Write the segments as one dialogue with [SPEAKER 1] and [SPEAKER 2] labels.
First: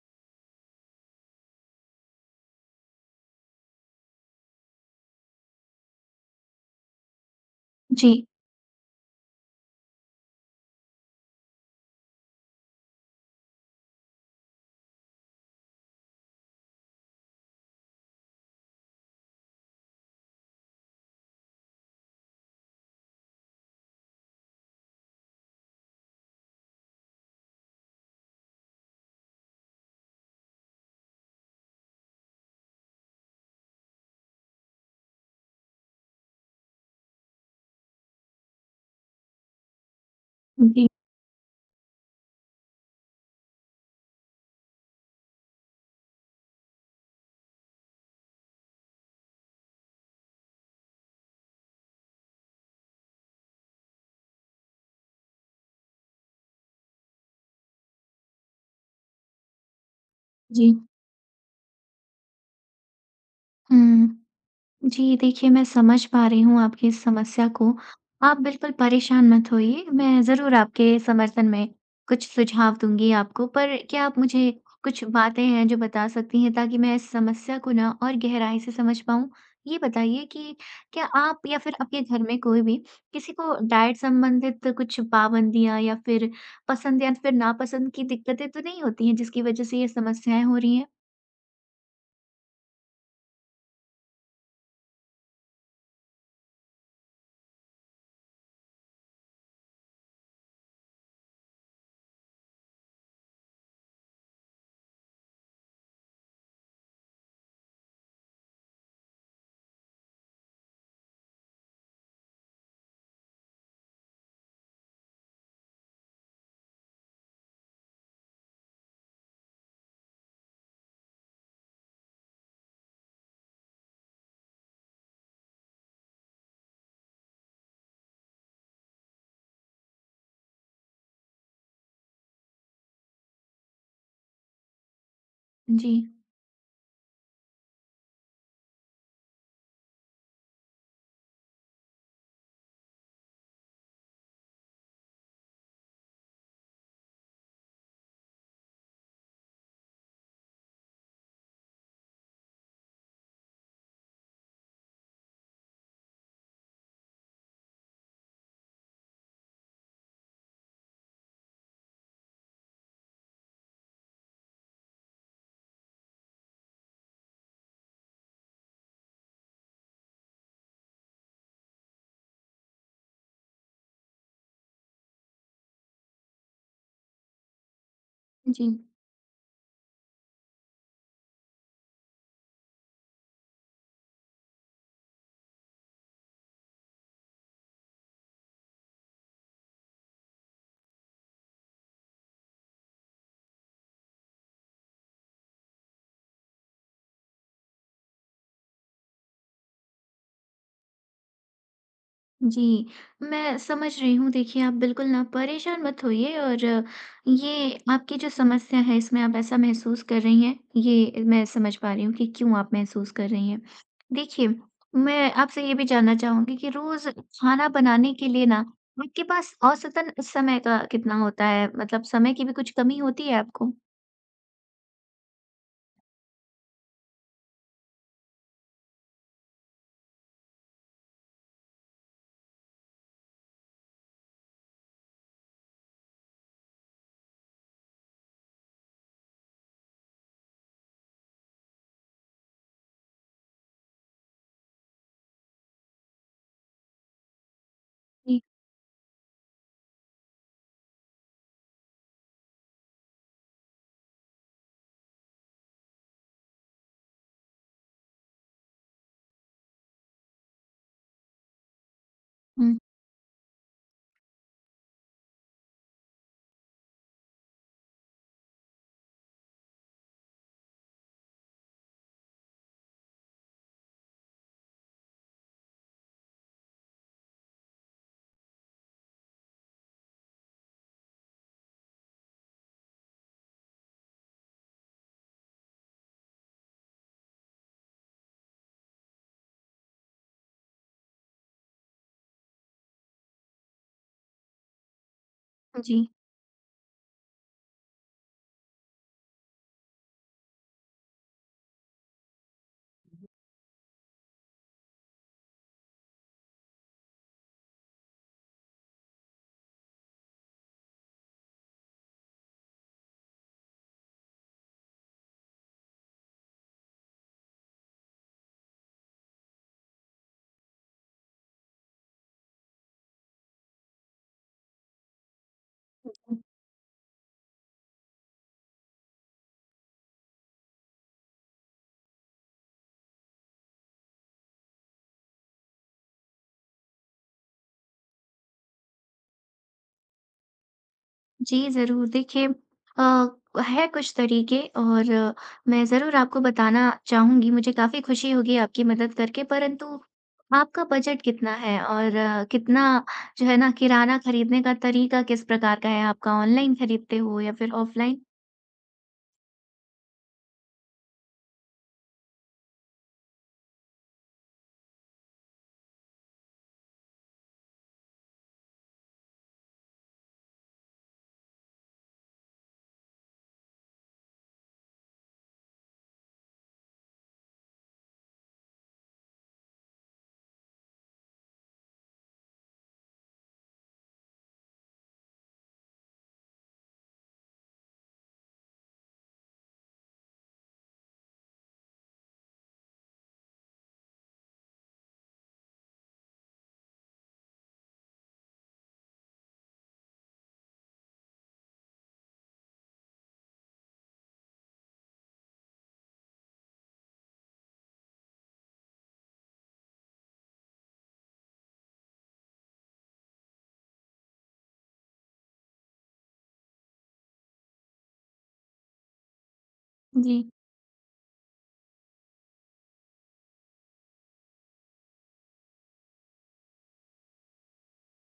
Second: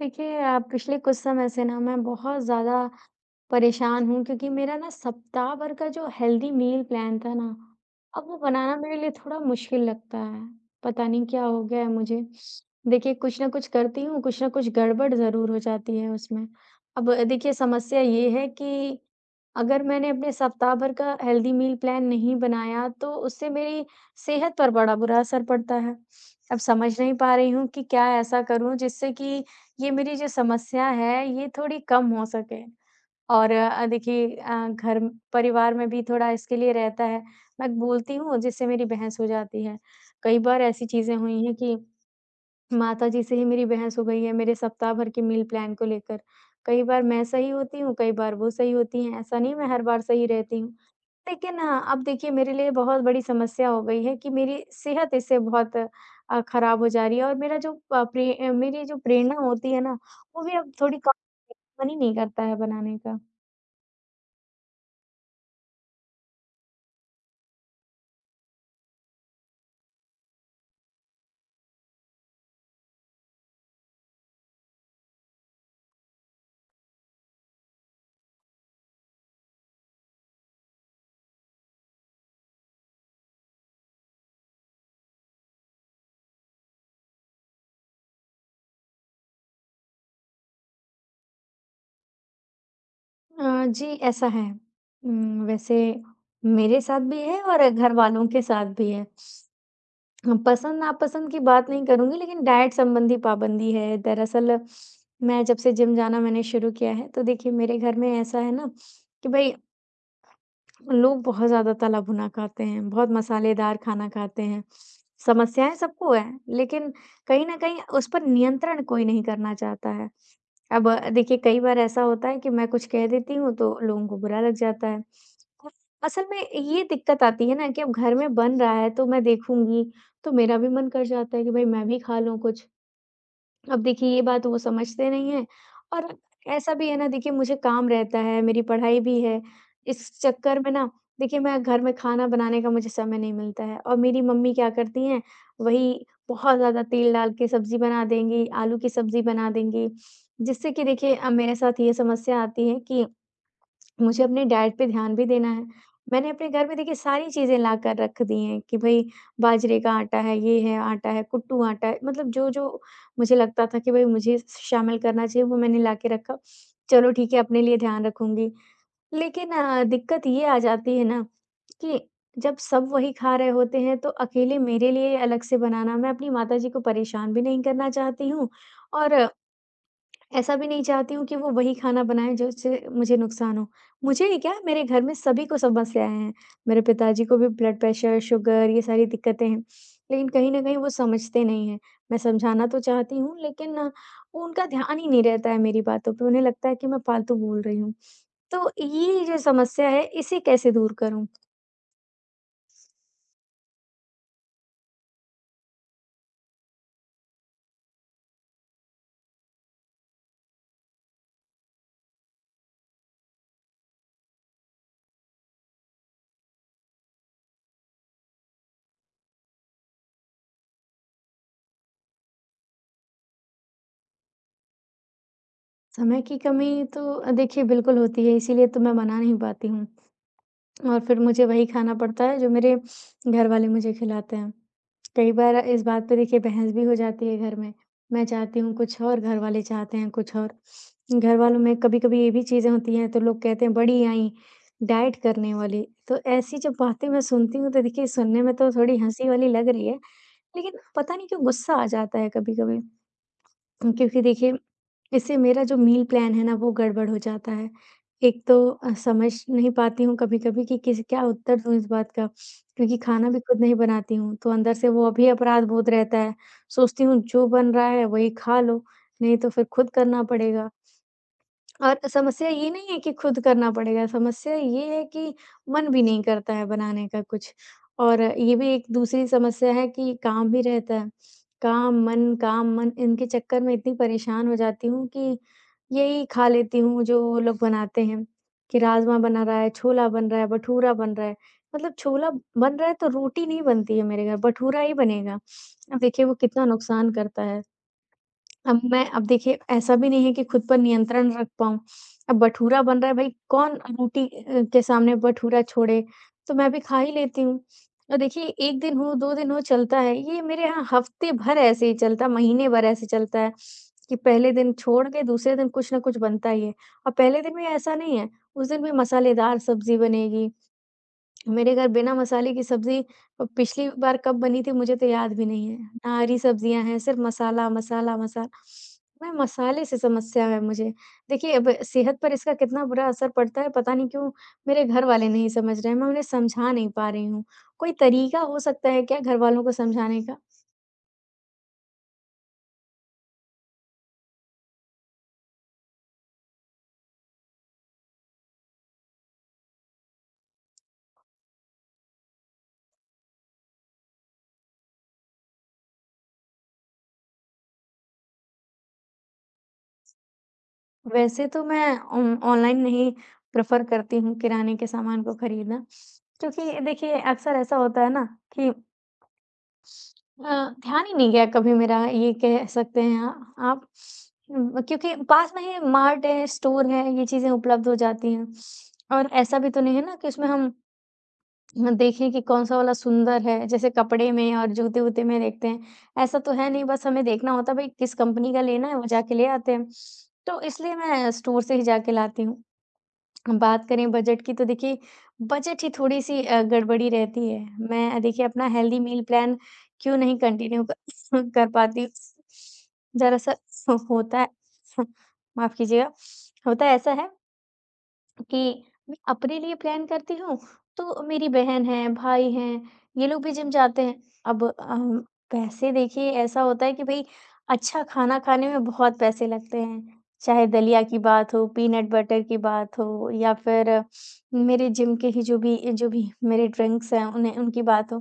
[SPEAKER 1] देखिए पिछले कुछ समय से ना मैं बहुत ज़्यादा परेशान हूँ क्योंकि मेरा ना सप्ताह भर का जो हेल्दी मील प्लान था ना,
[SPEAKER 2] जी,
[SPEAKER 1] अब वो बनाना मेरे लिए थोड़ा मुश्किल लगता है। पता नहीं क्या हो गया है मुझे। देखिए कुछ ना कुछ करती हूँ, कुछ ना कुछ गड़बड़ ज़रूर हो जाती है उसमें। अब देखिए समस्या ये है कि अगर मैंने अपने सप्ताह भर का हेल्दी मील प्लान नहीं बनाया तो उससे मेरी सेहत पर बड़ा बुरा असर पड़ता है। अब समझ नहीं पा रही हूँ कि क्या ऐसा करूँ जिससे कि ये मेरी जो समस्या है, ये थोड़ी कम हो सके और देखिए परिवार में भी थोड़ा इसके लिए रहता है। मैं बोलती हूँ, जिससे मेरी बहस हो जाती है। कई बार ऐसी
[SPEAKER 2] जी,
[SPEAKER 1] चीज़ें हुई हैं कि माताजी से ही मेरी बहस हो गई है, मेरे सप्ताह भर के मील प्लान को लेकर। कई बार मैं सही होती हूँ, कई बार वो सही होती हैं। ऐसा नहीं मैं हर बार सही रहती हूँ। लेकिन हाँ, अब देखिए मेरे लिए बहुत बड़ी समस्या हो गई है कि मेरी सेहत इससे बहुत खराब हो जा रही है और मेरा जो मेरी जो प्रेरणा होती है ना वो भी
[SPEAKER 2] जी।
[SPEAKER 1] अब थोड़ी कम। मन ही नहीं करता है बनाने का।
[SPEAKER 2] हुँ। जी, देखिए मैं समझ पा रही हूँ आपकी इस समस्या को। आप बिल्कुल परेशान मत होइए, मैं ज़रूर आपके समर्थन में कुछ सुझाव दूँगी आपको। पर क्या आप मुझे कुछ बातें हैं जो बता सकती हैं ताकि मैं इस समस्या को ना और गहराई से समझ पाऊँ? ये बताइए कि क्या आप या फिर आपके घर में कोई भी किसी को डाइट संबंधित कुछ पाबंदियाँ या फिर पसंद या फिर नापसंद की दिक्कतें तो नहीं होती हैं जिसकी वज़ह से ये समस्याएँ हो रही हैं?
[SPEAKER 1] जी ऐसा है। वैसे मेरे साथ भी है और घर वालों के साथ भी है। हम पसंद नापसंद की बात नहीं करूँगी लेकिन डाइट संबंधी पाबंदी है। दरअसल मैं जब से जिम जाना मैंने शुरू किया है तो देखिए मेरे घर में ऐसा है ना कि भई लोग बहुत ज़्यादा तला भुना खाते हैं, बहुत मसालेदार खाना खाते हैं। समस्याएँ सबको हैं, लेकिन कहीं न कहीं उस पर नियंत्रण कोई नहीं करना चाहता है। अब देखिए कई बार ऐसा होता है कि मैं कुछ कह देती हूँ तो लोगों को बुरा लग जाता है। और असल में ये दिक्कत आती है ना कि अब घर में बन रहा है तो मैं देखूँगी, तो मेरा भी मन कर जाता है कि भाई मैं भी खा लूँ कुछ। अब देखिए ये बात वो समझते नहीं हैं
[SPEAKER 2] जी,
[SPEAKER 1] और ऐसा भी है ना देखिए मुझे काम रहता है, मेरी पढ़ाई भी है। इस चक्कर में ना देखिए मैं घर में खाना बनाने का मुझे समय नहीं मिलता है और मेरी मम्मी क्या करती हैं वही बहुत ज़्यादा तेल डाल के सब्ज़ी बना देंगी, आलू की सब्ज़ी बना देंगी। जिससे कि देखिए अब मेरे साथ ये समस्या आती है कि मुझे अपने डाइट पे ध्यान भी देना है। मैंने अपने घर में देखिए सारी चीज़ें लाकर रख दी हैं कि भई बाजरे का आटा है, ये है, आटा है, कुट्टू आटा है, मतलब जो-जो मुझे लगता था कि भई मुझे शामिल करना चाहिए वो मैंने लाके रखा। चलो ठीक है अपने लिए ध्यान रखूँगी। लेकिन दिक्कत ये आ जाती है ना कि जब सब वही खा रहे होते हैं तो अकेले मेरे लिए अलग से बनाना मैं अपनी माताजी को परेशान भी नहीं करना चाहती हूँ
[SPEAKER 2] जी।
[SPEAKER 1] और ऐसा भी नहीं चाहती हूँ कि वो वही खाना बनाएँ जिससे मुझे नुकसान हो। मुझे ही क्या मेरे घर में सभी को समस्याएँ हैं। मेरे पिताजी को भी ब्लड प्रेशर, शुगर ये सारी दिक्कतें हैं। लेकिन कहीं न कहीं वो समझते नहीं हैं। मैं समझाना तो चाहती हूँ लेकिन वो उनका ध्यान ही नहीं रहता है मेरी बातों पे। उन्हें लगता है कि मैं फालतू बोल रही हूँ। तो ये जो समस्या है इसे कैसे दूर करूँ?
[SPEAKER 2] जी, मैं समझ रही हूँ। देखिए, आप बिल्कुल ना परेशान मत होइए और ये आपकी जो समस्या है, इसमें आप ऐसा महसूस कर रही हैं, ये मैं समझ पा रही हूँ कि क्यों आप महसूस कर रही हैं। देखिए, मैं आपसे ये भी जानना चाहूँगी कि रोज़ खाना बनाने के लिए ना आपके पास औसतन समय का कितना होता है? मतलब समय की भी कुछ कमी होती है आपको?
[SPEAKER 1] समय की कमी तो देखिए बिल्कुल होती है इसीलिए तो मैं मना नहीं पाती हूँ। और फिर मुझे वही खाना पड़ता है जो मेरे घरवाले मुझे खिलाते हैं। कई बार इस बात पे देखिए बहस भी हो जाती है घर में। मैं चाहती हूँ कुछ और घरवाले चाहते हैं कुछ और। घरवालों में कभी-कभी ये भी चीज़ें होती हैं तो लोग कहते हैं बड़ी आई डाइट करने वाली। तो ऐसी जब बातें मैं सुनती हूँ तो देखिए
[SPEAKER 2] जी।
[SPEAKER 1] सुनने में तो थोड़ी हँसी वाली लग रही है, लेकिन पता नहीं क्यों गुस्सा आ जाता है कभी-कभी। क्योंकि देखिए, इससे मेरा जो मील प्लान है ना, वो गड़बड़ हो जाता है। एक तो समझ नहीं पाती हूँ कभी-कभी कि किस क्या उत्तर दूँ इस बात का,
[SPEAKER 2] हुँ,
[SPEAKER 1] क्योंकि खाना भी खुद नहीं बनाती हूँ, तो अंदर से वो अभी अपराध बोध रहता है। सोचती हूँ, जो बन रहा है, वही खा लो, नहीं तो फिर खुद करना पड़ेगा। और समस्या ये नहीं है कि खुद करना पड़ेगा, समस्या ये है कि मन भी नहीं करता है बनाने का कुछ। और ये भी एक दूसरी समस्या है कि काम भी रहता है। काम, मन इनके चक्कर में इतनी परेशान हो जाती हूँ कि यही खा लेती हूँ जो वो लोग बनाते हैं, कि राजमा बना रहा है, छोला बन रहा है, भटूरा बन रहा है। मतलब छोला बन रहा है तो रोटी नहीं बनती है मेरे घर, भटूरा ही बनेगा।
[SPEAKER 2] जी।
[SPEAKER 1] अब देखिए वो कितना नुकसान करता है। अब देखिए ऐसा भी नहीं है कि खुद पर नियंत्रण रख पाऊँ। अब भटूरा बन रहा है भई कौन रोटी के सामने भटूरा छोड़े, तो मैं भी खा ही लेती हूँ। और देखिए 1 दिन हो, 2 दिन हो चलता है, ये मेरे यहाँ हफ्ते भर ऐसे ही चलता है, महीने भर ऐसे चलता है कि पहले दिन छोड़ के दूसरे दिन कुछ न कुछ बनता ही है। और पहले दिन भी ऐसा नहीं है, उस दिन भी मसालेदार सब्ज़ी बनेगी, मेरे घर बिना मसाले की सब्ज़ी पिछली बार कब बनी थी मुझे तो याद भी नहीं है। ना हरी सब्जियाँ हैं, सिर्फ़ मसाला, मसाला, मसाला। मैं मसाले से समस्या है मुझे। देखिए अब सेहत पर इसका कितना बुरा असर पड़ता है पता नहीं क्यों मेरे घर वाले नहीं समझ रहे हैं, मैं उन्हें समझा नहीं पा रही हूँ। कोई तरीका हो सकता है क्या घर वालों को समझाने का?
[SPEAKER 2] जी, ज़रूर। देखिए अ, है कुछ तरीके और मैं ज़रूर आपको बताना चाहूँगी, मुझे काफ़ी खुशी होगी आपकी मदद करके। परंतु आपका बजट कितना है और कितना जो है ना किराना खरीदने का तरीका किस प्रकार का है? आपका ऑनलाइन खरीदते हो या फिर ऑफ़लाइन?
[SPEAKER 1] वैसे तो मैं ऑन ऑनलाइन नहीं प्रेफ़र करती हूँ किराने के सामान को खरीदना, क्योंकि देखिए अक्सर ऐसा होता है ना कि अ, ध्यान ही नहीं गया कभी मेरा ये कह सकते हैं आप क्योंकि पास में ही मार्ट है, स्टोर है, ये चीज़ें उपलब्ध हो जाती हैं। और ऐसा भी तो नहीं है ना कि उसमें हम देखें कि कौन-सा वाला सुंदर है, जैसे कपड़े में और जूते-वूते में देखते हैं, ऐसा तो है नहीं बस हमें देखना होता है भई किस कंपनी का लेना है, वो जाके ले आते हैं। तो इसलिए मैं स्टोर से ही जाके लाती हूँ। बात करें बजट की तो देखिए बजट ही थोड़ी-सी गड़बड़ी रहती है। मैं देखिए अपना हेल्दी मील प्लान क्यों नहीं कंटिन्यू कर कर पाती हूँ। दरअसल होता है माफ़ कीजिएगा, होता ऐसा है कि मैं अपने लिए प्लान करती हूँ, तो मेरी बहन है, भाई हैं, ये लोग भी जिम जाते हैं। अब पैसे देखिए ऐसा होता है कि भई अच्छा खाना खाने में बहुत पैसे लगते हैं।
[SPEAKER 2] जी।
[SPEAKER 1] चाहे दलिया की बात हो, पीनट बटर की बात हो या फिर मेरे जिम के ही जो भी मेरे ड्रिंक्स हैं उन्हें उनकी बात हो।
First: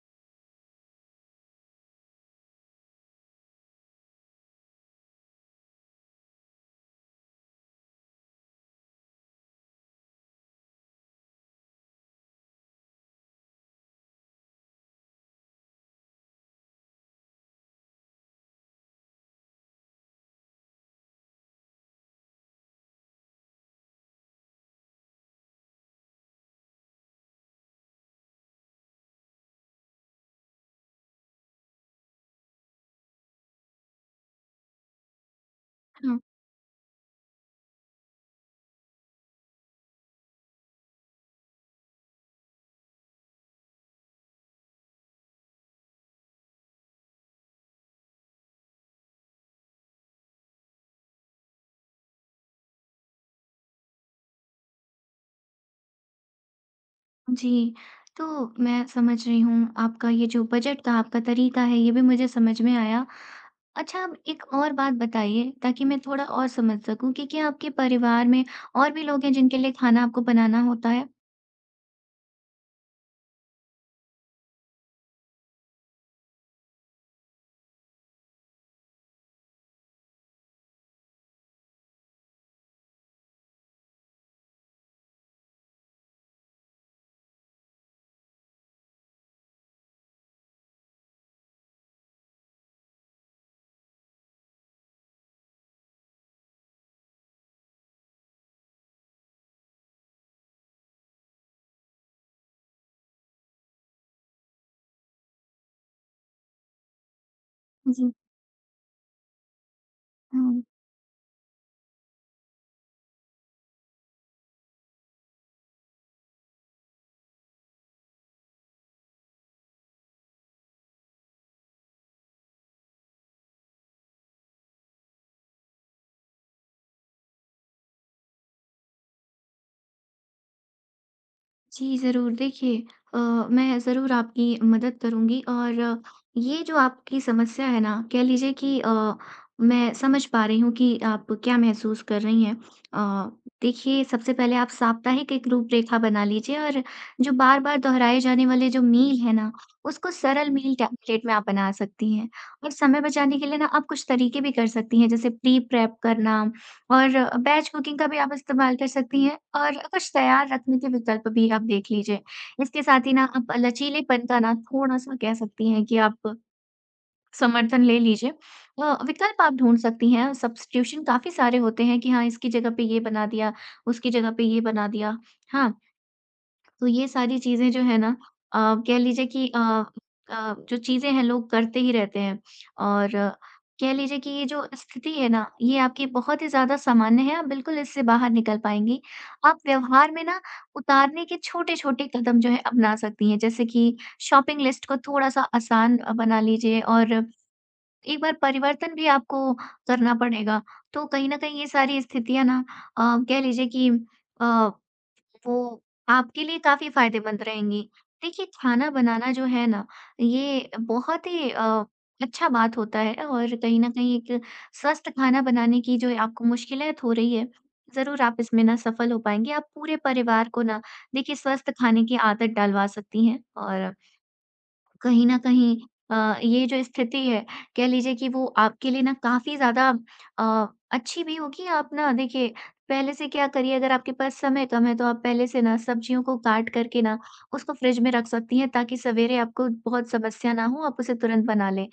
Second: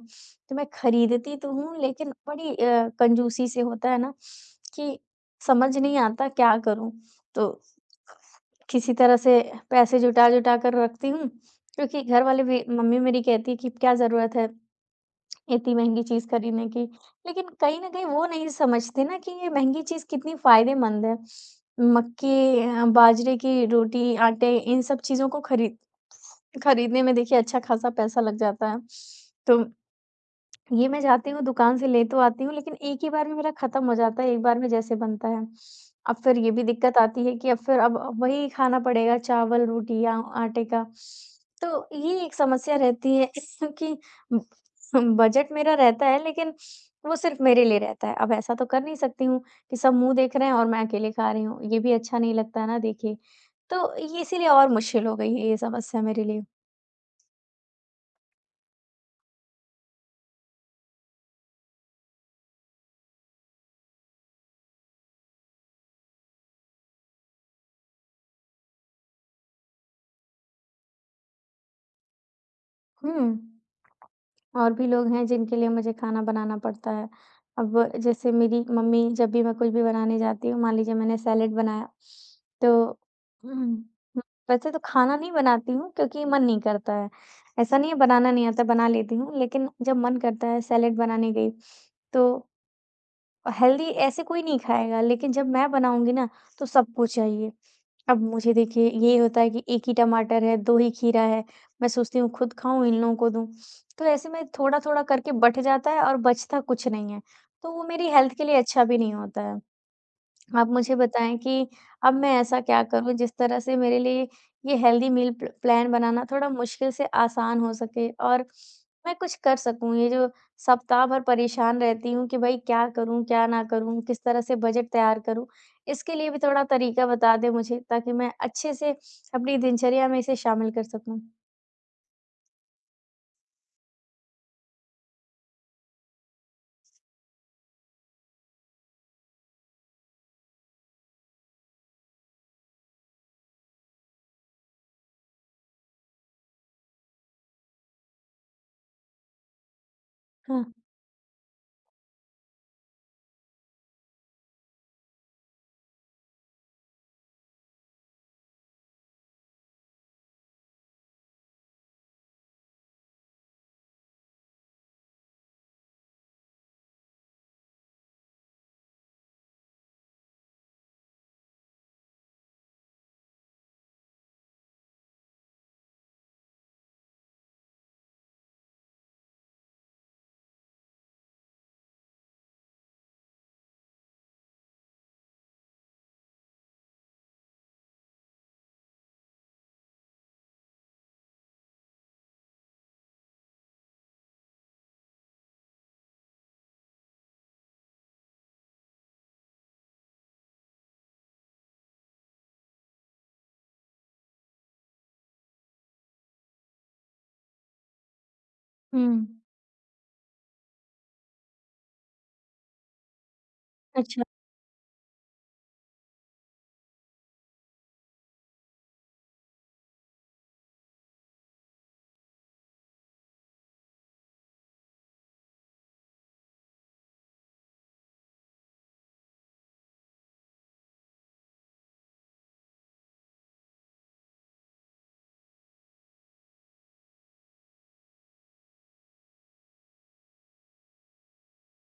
[SPEAKER 1] तो मैं खरीदती तो हूँ लेकिन बड़ी कंजूसी से होता है ना कि समझ नहीं आता क्या करूँ? तो किसी तरह से पैसे जुटा-जुटा कर रखती हूँ, क्योंकि घर वाले भी मम्मी मेरी कहती है कि क्या ज़रूरत है इतनी महँगी चीज़ खरीदने की। लेकिन कहीं न कहीं वो नहीं समझते ना कि ये महँगी चीज़ कितनी फ़ायदेमंद है। बाजरे की रोटी, आटे इन सब चीज़ों को खरीदने में देखिए अच्छा-खासा पैसा लग जाता है। तो ये मैं जाती हूँ दुकान से ले तो आती हूँ लेकिन एक ही बार में मेरा खत्म हो जाता है, एक बार में जैसे बनता है। अब फिर ये भी दिक्कत आती है कि अब फिर अब वही खाना पड़ेगा चावल, रोटी या आटे का। तो ये एक समस्या रहती है क्योंकि ब बजट मेरा रहता है लेकिन वो सिर्फ़ मेरे लिए रहता है। अब ऐसा तो कर नहीं सकती हूँ कि सब मुँह देख रहे हैं और मैं अकेले खा रही हूँ, ये भी अच्छा नहीं लगता है ना देखिए। तो ये इसीलिए और मुश्किल हो गई है ये समस्या मेरे लिए।
[SPEAKER 2] जी, तो मैं समझ रही हूँ आपका ये जो बजट का आपका तरीका है ये भी मुझे समझ में आया। अच्छा आप एक और बात बताइए ताकि मैं थोड़ा और समझ सकूँ कि क्या आपके परिवार में और भी लोग हैं जिनके लिए खाना आपको बनाना होता है?
[SPEAKER 1] हुँ। और भी लोग हैं जिनके लिए मुझे खाना बनाना पड़ता है। अब जैसे मेरी मम्मी जब भी मैं कुछ भी बनाने जाती हूँ, मान लीजिए मैंने सैलेड बनाया, तो उम, वैसे तो खाना नहीं बनाती हूँ क्योंकि मन नहीं करता है। ऐसा नहीं है बनाना नहीं आता, बना लेती हूँ, लेकिन जब मन करता है सैलेड बनाने गई, तो हेल्दी ऐसे कोई नहीं खाएगा, लेकिन जब मैं बनाऊँगी ना, तो सबको चाहिए। अब मुझे देखिए ये होता है कि 1 ही टमाटर है, 2 ही खीरा है, मैं सोचती हूँ खुद खाऊँ, इन लोगों को दूँ। तो ऐसे में थोड़ा-थोड़ा करके बँट जाता है और बचता कुछ नहीं है। तो वो मेरी
[SPEAKER 2] जी।
[SPEAKER 1] हेल्थ के लिए अच्छा भी नहीं होता है।
[SPEAKER 2] हुँ।
[SPEAKER 1] आप मुझे बताएँ कि अब मैं ऐसा क्या करूँ जिस तरह से मेरे लिए ये हेल्दी मील प्लान बनाना थोड़ा मुश्किल से आसान हो सके और मैं कुछ कर सकूँ। ये जो सप्ताह भर परेशान रहती हूँ कि भई क्या करूँ, क्या ना करूँ, किस तरह से बजट तैयार करूँ? इसके लिए भी थोड़ा तरीका बता दें मुझे ताकि मैं अच्छे से अपनी दिनचर्या में इसे शामिल कर सकूँ।
[SPEAKER 2] जी, ज़रूर। देखिए मैं ज़रूर आपकी मदद करूँगी और ये जो आपकी समस्या है ना, कह लीजिए कि मैं समझ पा रही हूँ कि आप क्या महसूस कर रही हैं। अ, देखिए, सबसे पहले आप साप्ताहिक एक रूपरेखा बना लीजिए और जो बार-बार दोहराए जाने वाले जो मील हैं ना, उसको सरल
[SPEAKER 1] हाँ।
[SPEAKER 2] मील टेम्पलेट में आप बना सकती हैं और समय बचाने के लिए ना, आप कुछ तरीके भी कर सकती हैं, जैसे प्री-प्रेप करना और बैच कुकिंग का भी आप इस्तेमाल कर सकती हैं और कुछ तैयार रखने के विकल्प भी आप देख लीजिए। इसके साथ ही ना आप लचीलेपन का ना थोड़ा-सा कह सकती हैं कि आप समर्थन ले लीजिए। विकल्प आप ढूँढ सकती हैं, सब्स्टिट्यूशन काफ़ी सारे होते हैं कि हाँ, इसकी जगह पे ये बना दिया, उसकी जगह पे ये बना दिया। हाँ, तो ये सारी चीज़ें जो है ना कह लीजिए कि जो चीज़ें हैं लोग करते ही रहते हैं और कह लीजिए कि ये जो स्थिति है ना, ये आपकी बहुत ही ज़्यादा सामान्य है, आप बिल्कुल इससे बाहर निकल पाएँगी। आप व्यवहार में ना उतारने के छोटे-छोटे कदम जो है अपना सकती हैं, जैसे कि शॉपिंग लिस्ट को थोड़ा-सा आसान बना लीजिए और एक बार परिवर्तन भी आपको करना पड़ेगा। तो कहीं न कहीं ये सारी स्थितियाँ ना अ, कह लीजिए कि अ वो आपके लिए काफ़ी फ़ायदेमंद रहेंगी। देखिए, खाना
[SPEAKER 1] हुँ।
[SPEAKER 2] बनाना जो है ना, ये बहुत ही अच्छा बात होता है और कहीं न कहीं
[SPEAKER 1] अच्छा।
[SPEAKER 2] एक स्वस्थ खाना बनाने की जो आपको मुश्किलात हो रही है, ज़रूर आप इसमें ना सफल हो पाएँगे। आप पूरे परिवार को ना देखिए स्वस्थ खाने की आदत डलवा सकती हैं और कहीं न कहीं अ, ये जो स्थिति है, कह लीजिए कि वो आपके लिए ना काफ़ी ज़्यादा अ, अच्छी भी होगी। आप ना देखिए, पहले से क्या करिए अगर आपके पास समय कम है, तो आप पहले से ना सब्जियों को काट कर के ना उसको फ्रिज में रख सकती हैं, ताकि सवेरे आपको बहुत समस्या ना हो, आप उसे तुरंत बना लें।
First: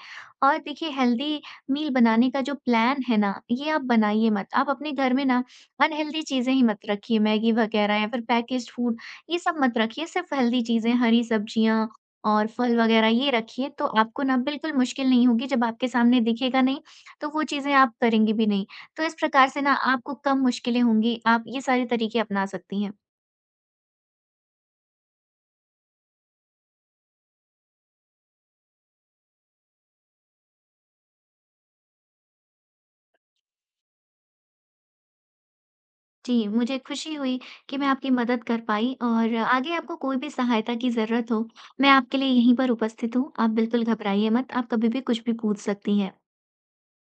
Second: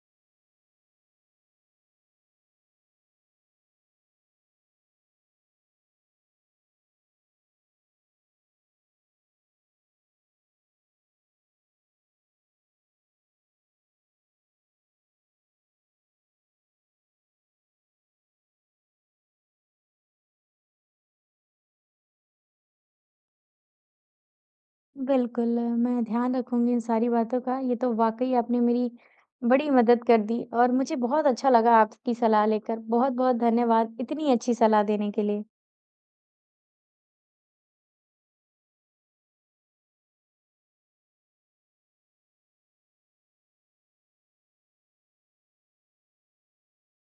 [SPEAKER 2] और देखिए हेल्दी मील बनाने का जो प्लान है ना, ये आप बनाइए मत। आप अपने घर में ना अनहेल्दी चीज़ें ही मत रखिए, मैगी वगैरह या फिर पैकेज्ड फूड, ये सब मत रखिए। सिर्फ़ हेल्दी चीज़ें, हरी सब्जियाँ और फल वगैरह ये रखिए, तो आपको ना बिल्कुल मुश्किल नहीं होगी, जब आपके सामने दिखेगा नहीं, तो वो चीज़ें आप करेंगी भी नहीं। तो इस प्रकार से ना आपको कम मुश्किलें होंगी, आप ये सारे तरीके अपना सकती हैं।
[SPEAKER 1] बिल्कुल, मैं ध्यान रखूँगी इन सारी बातों का। ये तो वाक़ई आपने मेरी बड़ी मदद कर दी और मुझे बहुत अच्छा लगा आपकी सलाह लेकर। बहुत-बहुत धन्यवाद इतनी अच्छी सलाह देने के लिए।
[SPEAKER 2] जी, मुझे खुशी हुई कि मैं आपकी मदद कर पाई और आगे आपको कोई भी सहायता की ज़रूरत हो, मैं आपके लिए यहीं पर उपस्थित हूँ। आप बिल्कुल घबराइए मत, आप कभी भी कुछ भी पूछ सकती हैं।